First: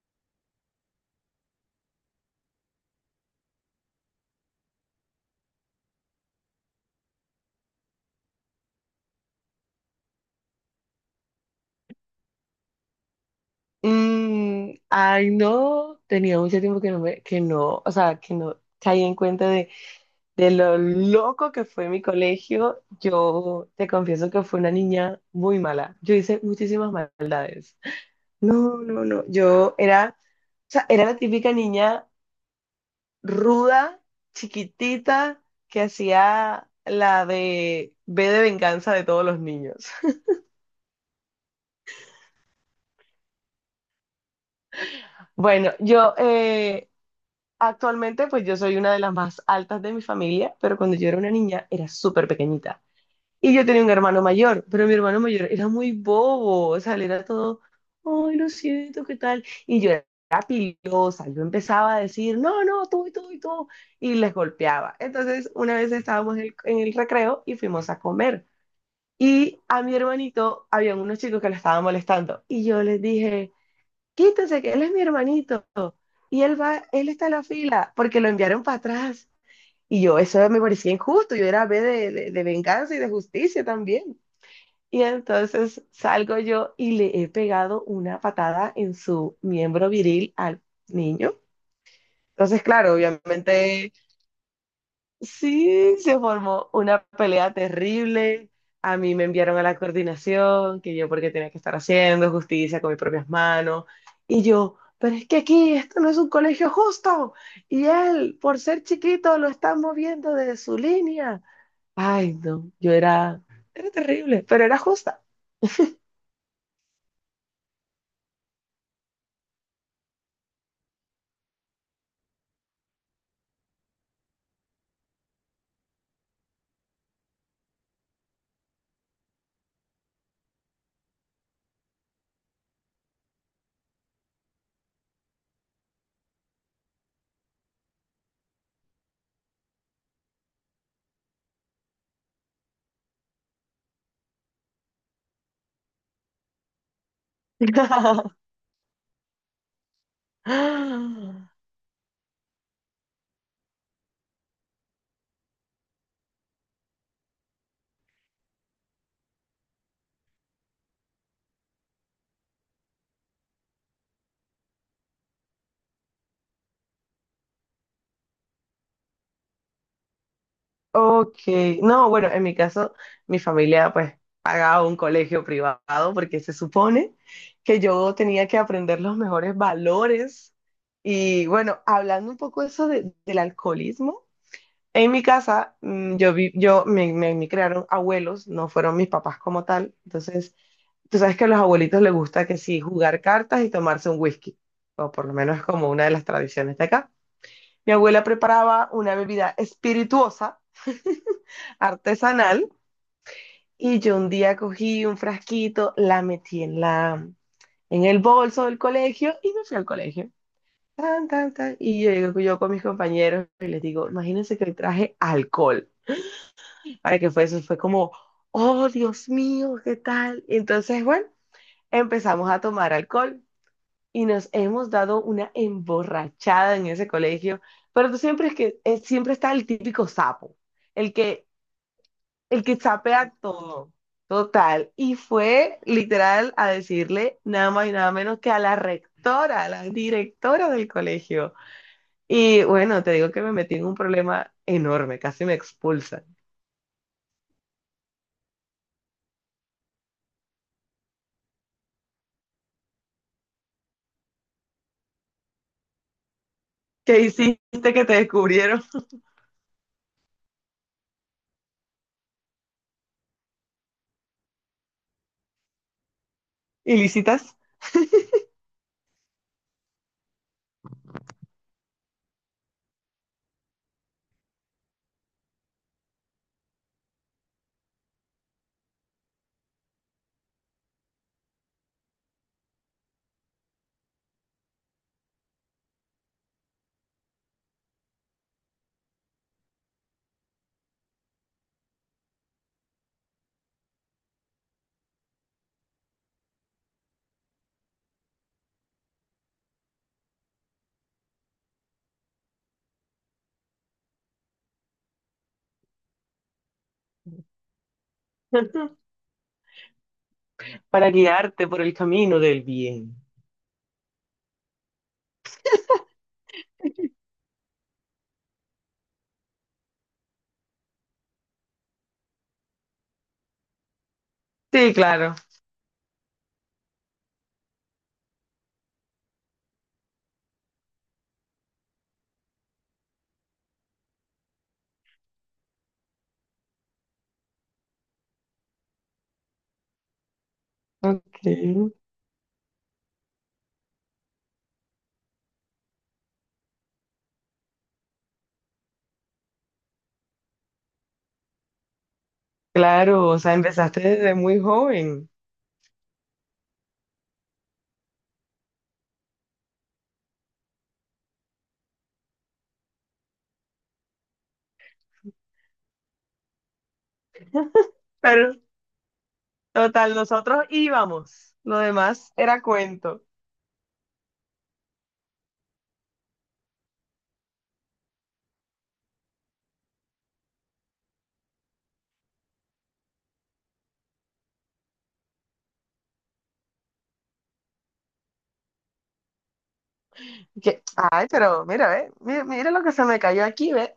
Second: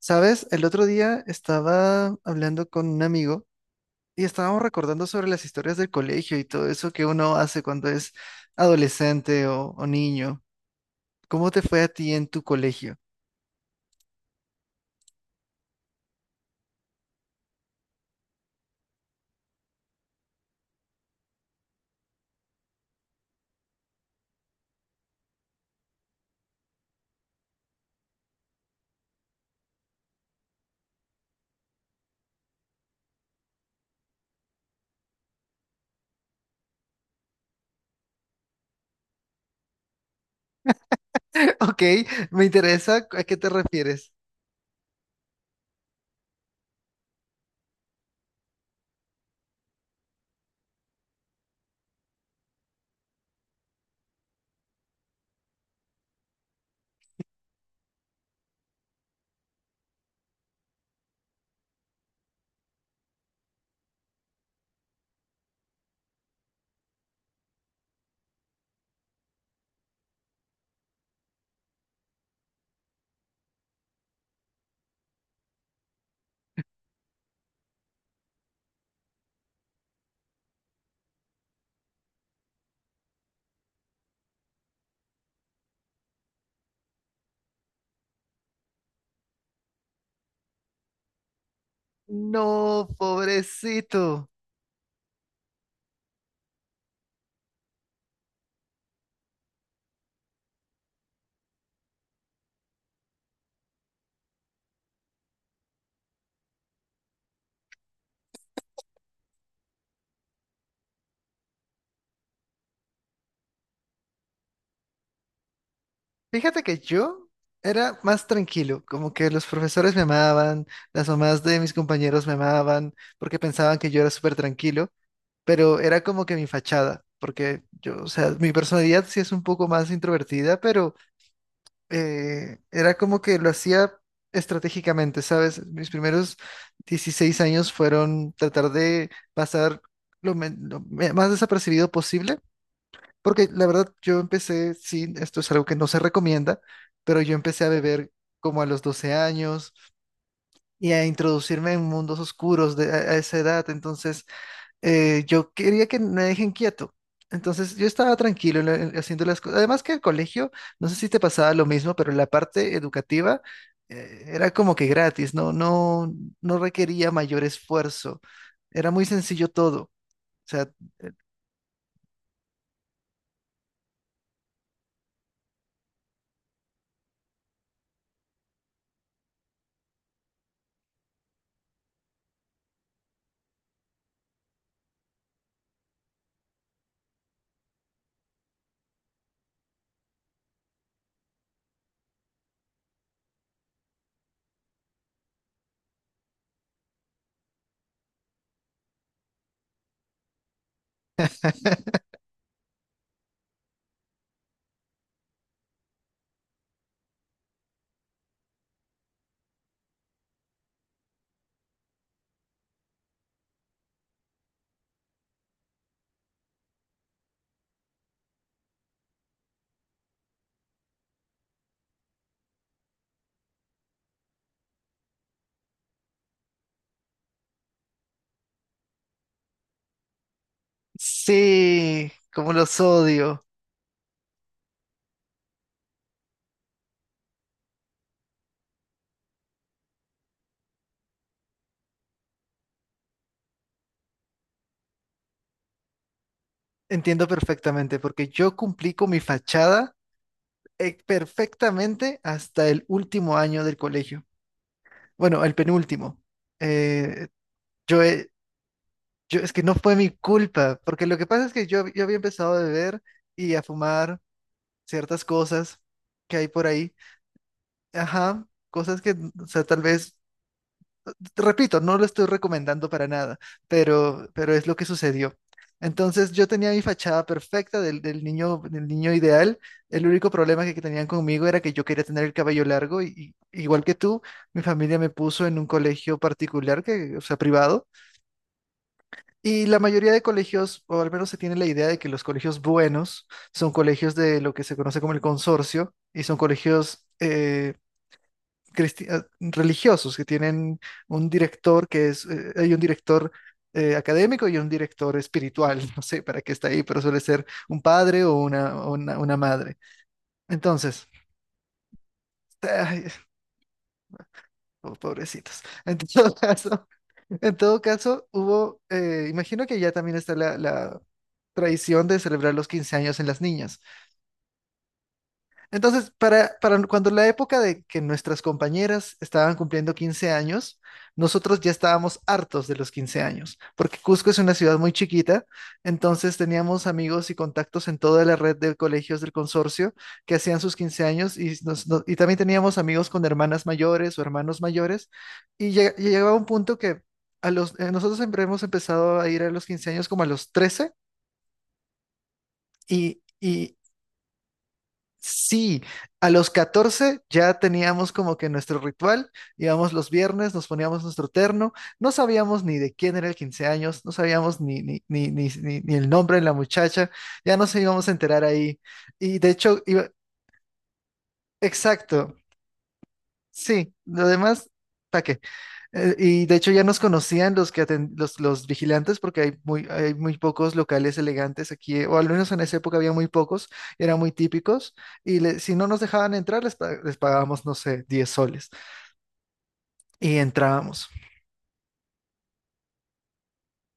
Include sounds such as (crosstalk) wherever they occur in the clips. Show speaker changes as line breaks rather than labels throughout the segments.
¿Sabes? El otro día estaba hablando con un amigo y estábamos recordando sobre las historias del colegio y todo eso que uno hace cuando es adolescente o niño. ¿Cómo te fue a ti en tu colegio?
Ay, no, tenía mucho tiempo que no me, que no, o sea, que no caí en cuenta de lo loco que fue mi colegio. Yo te confieso que fui una niña muy mala. Yo hice muchísimas maldades. No, no, no. Yo era, o sea, era la típica niña ruda, chiquitita, que hacía la de B de venganza de todos los niños. (laughs)
(laughs) Ok, me interesa a qué te refieres.
Bueno, actualmente, pues yo soy una de las más altas de mi familia, pero cuando yo era una niña era súper pequeñita. Y yo tenía un hermano mayor, pero mi hermano mayor era muy bobo, o sea, él era todo, ay, lo siento, ¿qué tal? Y yo era pilosa, yo empezaba a decir, no, no, tú y tú y tú, y les golpeaba. Entonces, una vez estábamos en el recreo y fuimos a comer. Y a mi hermanito había unos chicos que le estaban molestando. Y yo les dije, quítese, que él es mi hermanito. Y él va, él está en la fila porque lo enviaron para atrás. Y yo, eso me parecía injusto, yo era B de venganza y de justicia también. Y entonces salgo yo y le he pegado una patada en su miembro viril al niño.
No,
Entonces, claro, obviamente
pobrecito.
sí, se formó una pelea terrible. A mí me enviaron a la coordinación, que yo porque tenía que estar haciendo justicia con mis propias manos. Y yo, pero es que aquí esto no es un colegio justo. Y él, por ser chiquito, lo están moviendo de su línea. Ay, no, yo era, era terrible, pero era justa.
Fíjate que yo era más tranquilo, como que los profesores me amaban, las mamás de mis compañeros me amaban porque pensaban que yo era súper tranquilo. Pero era como que mi fachada, porque yo, o sea, mi personalidad sí es un poco más introvertida, pero era como que lo hacía estratégicamente, ¿sabes? Mis primeros 16 años fueron tratar de pasar lo, men- lo me- más desapercibido posible, porque la verdad yo empecé, sí, esto es algo que no se recomienda, pero yo empecé a beber como a los 12 años y a
(laughs)
introducirme en mundos oscuros de, a esa edad, entonces yo quería que me dejen quieto. Entonces yo estaba tranquilo en haciendo las cosas. Además que el colegio, no sé si te pasaba lo mismo, pero la parte educativa era como que gratis, no, no, no requería mayor esfuerzo. Era muy sencillo todo. O sea,
Ok, no, bueno, en mi caso, mi familia pues pagaba un colegio privado porque se supone que yo tenía que aprender los mejores valores. Y bueno, hablando un poco eso de- del alcoholismo, en mi casa yo vi, yo me crearon abuelos, no fueron mis papás como tal. Entonces, tú sabes que a los abuelitos les gusta que sí, jugar cartas y tomarse un whisky, o por lo menos es como una de las tradiciones de acá. Mi abuela preparaba una bebida espirituosa
(laughs)
artesanal. Y yo un día cogí un frasquito, la metí en el bolso del colegio y me fui al colegio. Tan, tan, tan. Y yo llego yo con mis compañeros y les digo, imagínense que hoy traje alcohol. Para que fue eso, fue como, oh, Dios mío, ¿qué tal? Y entonces, bueno, empezamos a tomar alcohol y nos hemos dado una emborrachada en ese colegio. Pero tú siempre es que siempre está el típico sapo, el que
sí, como
el que
los
sapea
odio.
todo, total. Y fue literal a decirle nada más y nada menos que a la rectora, a la directora del colegio. Y bueno, te digo que me metí en un problema enorme, casi me expulsan.
Entiendo perfectamente, porque yo cumplí con mi fachada perfectamente hasta el último año del colegio. Bueno, el penúltimo.
¿Qué
Eh,
hiciste
yo
que te
he-
descubrieron
Yo, es que no fue mi culpa, porque lo que pasa es que yo había empezado a beber y a fumar ciertas cosas que hay por ahí.
ilícitas?
Ajá, cosas que, o sea, tal vez, te repito, no lo estoy recomendando para nada, pero es lo que sucedió. Entonces yo tenía mi fachada perfecta del niño, del niño ideal. El único problema que tenían conmigo era que yo quería tener el cabello largo y igual que tú, mi familia me puso en un colegio particular, que, o sea, privado. Y la mayoría de colegios, o al menos se tiene la idea de que los colegios buenos son colegios de lo que se conoce como el consorcio y son colegios cristi- eh, religiosos que tienen un director que es, hay un director académico y un director espiritual, (laughs) no sé para qué está ahí, pero suele ser un padre o
(laughs)
una madre. Entonces,
Para guiarte por el camino del
ay,
bien.
oh, pobrecitos. En todo (laughs) caso, en todo caso, hubo, imagino que ya también está la tradición de celebrar los 15 años en las niñas.
Sí, claro.
Entonces, para cuando la época de que nuestras compañeras estaban cumpliendo 15 años, nosotros ya estábamos hartos de los 15 años, porque Cusco es una ciudad muy chiquita, entonces teníamos amigos y contactos en toda la red de colegios del consorcio que hacían sus 15 años
Ok,
y también teníamos amigos con hermanas mayores o hermanos mayores y llegaba un punto que a los, nosotros siempre hemos empezado a ir a los 15 años como a los 13 y...
claro, o sea,
y
empezaste desde muy joven.
sí, a los 14 ya teníamos como que nuestro ritual, íbamos los viernes, nos poníamos nuestro terno, no sabíamos ni de quién era el 15 años, no sabíamos ni el nombre de la muchacha, ya nos íbamos a enterar
Pero,
ahí. Y de hecho, iba-
total, nosotros íbamos. Lo demás
exacto,
era cuento.
sí, lo demás, ¿para y de hecho ya nos conocían los que los vigilantes porque hay muy pocos locales elegantes aquí, o al menos en esa época había muy pocos, eran muy típicos, si no nos dejaban entrar les pagábamos, no sé, 10 soles y
Que-
entrábamos.
ay, pero mira, ve, mira, mira lo que se me cayó aquí, ve.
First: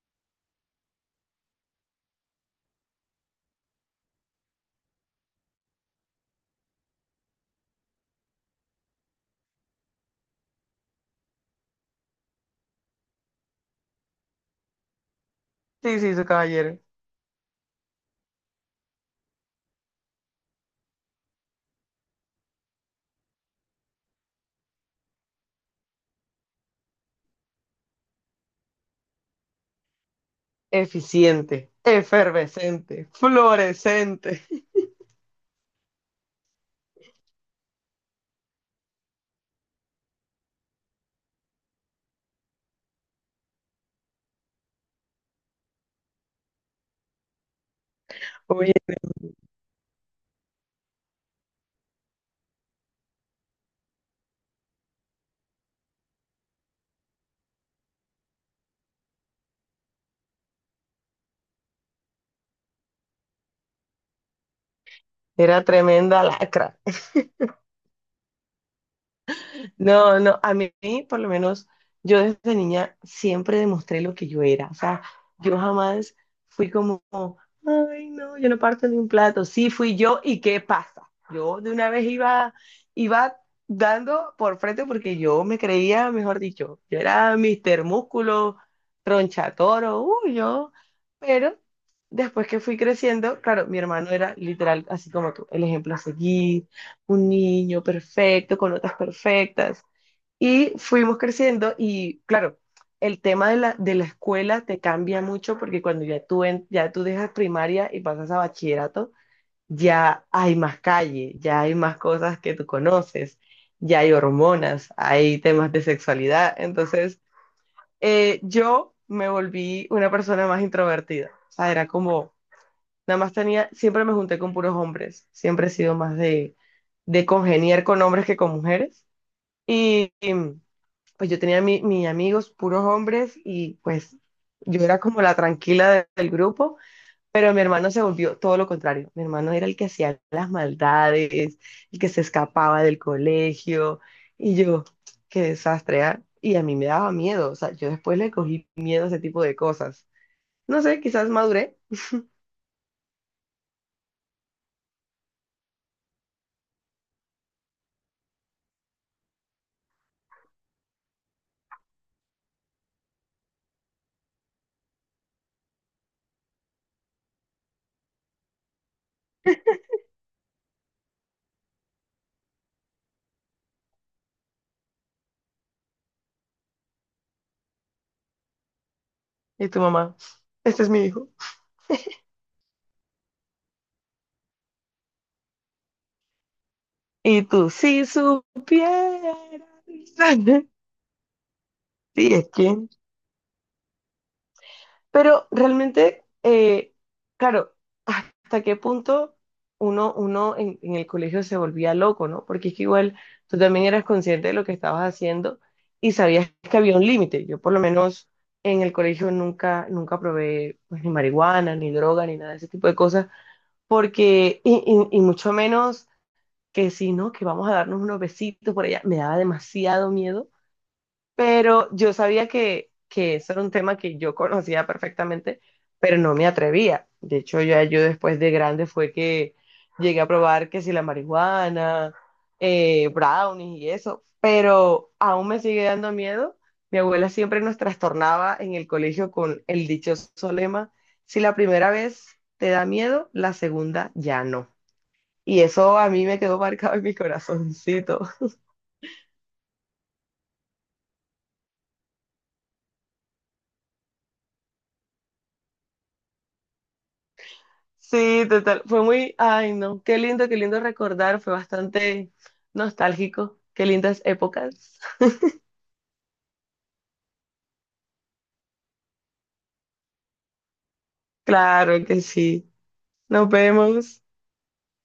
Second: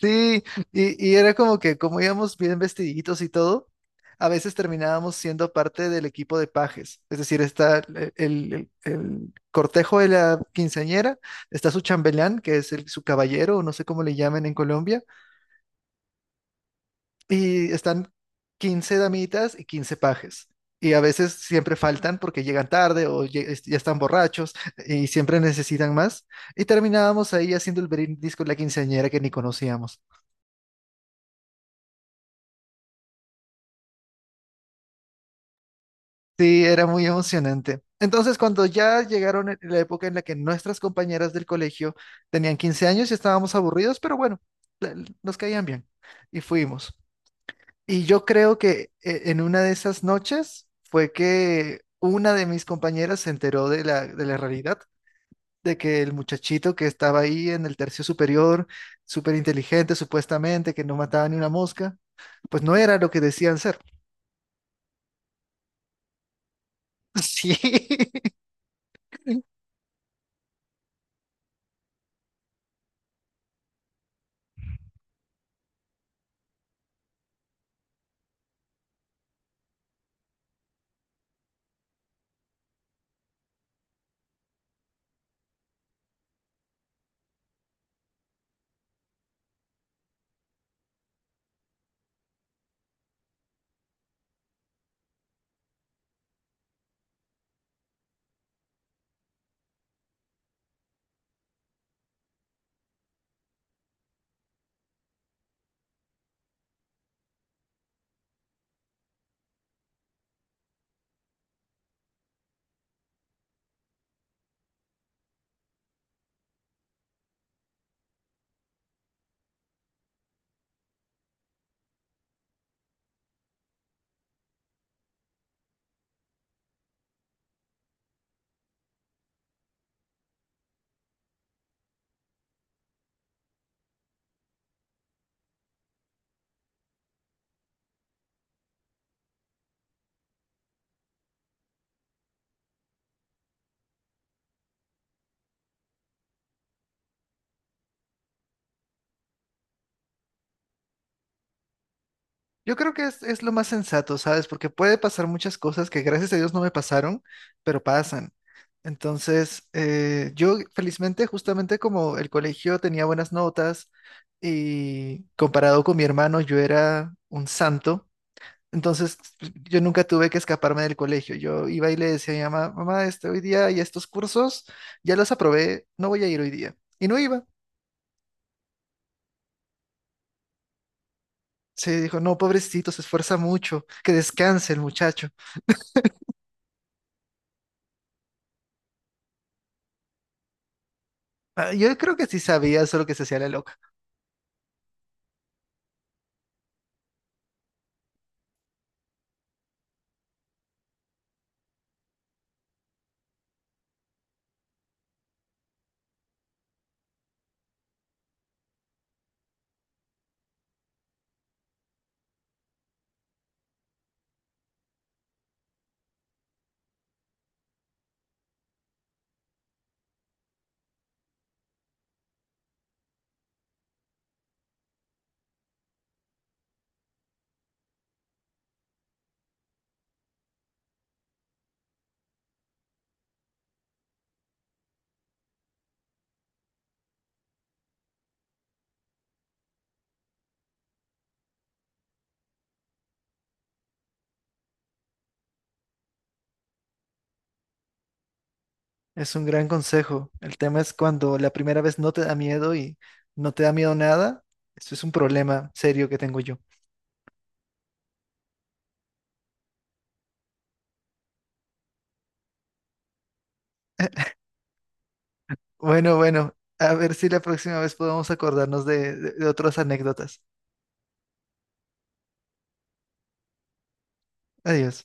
Sí, y era como que como íbamos bien vestiditos y todo, a veces terminábamos siendo parte del equipo de pajes, es decir, está el cortejo de la quinceañera, está su chambelán, que es el, su caballero, o no sé cómo le llaman en Colombia,
Sí, sí, su caballero.
y están 15 damitas y 15 pajes. Y a veces siempre faltan porque llegan tarde o ya están borrachos y siempre necesitan más. Y terminábamos ahí haciendo el brindis con la quinceañera que ni conocíamos.
Eficiente, efervescente, fluorescente.
Sí, era muy emocionante. Entonces, cuando ya llegaron en la época en la que nuestras compañeras del colegio tenían 15 años y estábamos aburridos, pero bueno, la- nos caían bien y fuimos. Y yo creo
Uy,
que en una de esas noches fue que una de mis compañeras se enteró de de la realidad, de que el muchachito que estaba ahí en el tercio superior, súper inteligente supuestamente, que no mataba ni una mosca, pues no era lo que decían ser.
era tremenda lacra.
(laughs) Sí.
No, no, a mí, por lo menos, yo desde niña siempre demostré lo que yo era. O sea, yo jamás fui como, ay, no, yo no parto de un plato. Sí, fui yo y ¿qué pasa? Yo de una vez iba, iba dando por frente porque yo me creía, mejor dicho, yo era Mister Músculo, tronchatoro, uy, yo. Pero después que fui creciendo, claro, mi hermano era literal, así como tú, el ejemplo a seguir, un niño perfecto, con notas perfectas. Y fuimos creciendo y claro, el tema de la escuela te cambia mucho porque cuando ya tú, en- ya tú dejas primaria y pasas a bachillerato, ya hay más calle, ya hay más cosas que tú conoces, ya hay hormonas, hay temas de sexualidad. Entonces, yo me volví una persona más introvertida. O sea, era como, nada más tenía, siempre me junté con puros hombres, siempre he sido más de congeniar con hombres que con mujeres. y y pues yo tenía mi- mis amigos puros hombres y pues yo era como la tranquila de- del grupo, pero mi hermano se volvió todo lo contrario. Mi hermano era el que hacía las maldades, el que se escapaba del colegio y yo, qué desastre, ¿ah? Y a mí me daba miedo, o sea, yo después le cogí miedo a ese tipo de cosas. No sé, quizás maduré
Yo creo que es lo más sensato, ¿sabes? Porque puede pasar muchas cosas que gracias a Dios no me pasaron, pero pasan. Entonces, yo felizmente, justamente como el colegio tenía buenas notas y comparado con mi hermano, yo era un santo. Entonces, yo nunca tuve que escaparme del colegio. Yo iba y le decía a mi mamá, mamá, este, hoy día y estos cursos ya los aprobé, no voy a ir hoy día. Y no iba.
y tu mamá, este es mi hijo.
Se dijo, no, pobrecito, se esfuerza mucho, que descanse el muchacho.
Y tú, si supieras. (laughs)
Ah, yo creo que
Sí,
sí
es que
sabía, solo que se hacía la loca.
pero realmente, claro, hasta qué punto uno en el colegio se volvía loco, ¿no? Porque es que igual tú también eras consciente de lo que estabas haciendo y sabías que había un límite. Yo por lo menos en el colegio nunca, nunca probé pues, ni marihuana, ni droga, ni nada de ese tipo de cosas, porque, mucho menos que si no, que vamos a darnos unos besitos por allá, me daba demasiado miedo, pero yo sabía que eso era un tema que yo conocía perfectamente, pero no me atrevía. De hecho, ya yo después de grande fue que llegué a probar que si la marihuana, brownies y eso, pero aún me sigue dando miedo. Mi abuela siempre nos trastornaba en el colegio con el dichoso lema, si la primera vez te da miedo, la segunda ya no. Y eso a mí me quedó marcado en mi corazoncito.
Es un gran consejo. El tema es cuando la primera vez no te da miedo y no te da miedo nada. Esto es un problema serio que tengo yo.
Sí, total. Fue muy, ay, no, qué lindo recordar. Fue bastante nostálgico. Qué lindas
(laughs)
épocas. (laughs)
Bueno, bueno, a ver si la próxima vez podemos acordarnos de, de otras anécdotas.
Claro que sí. Nos vemos.
Adiós.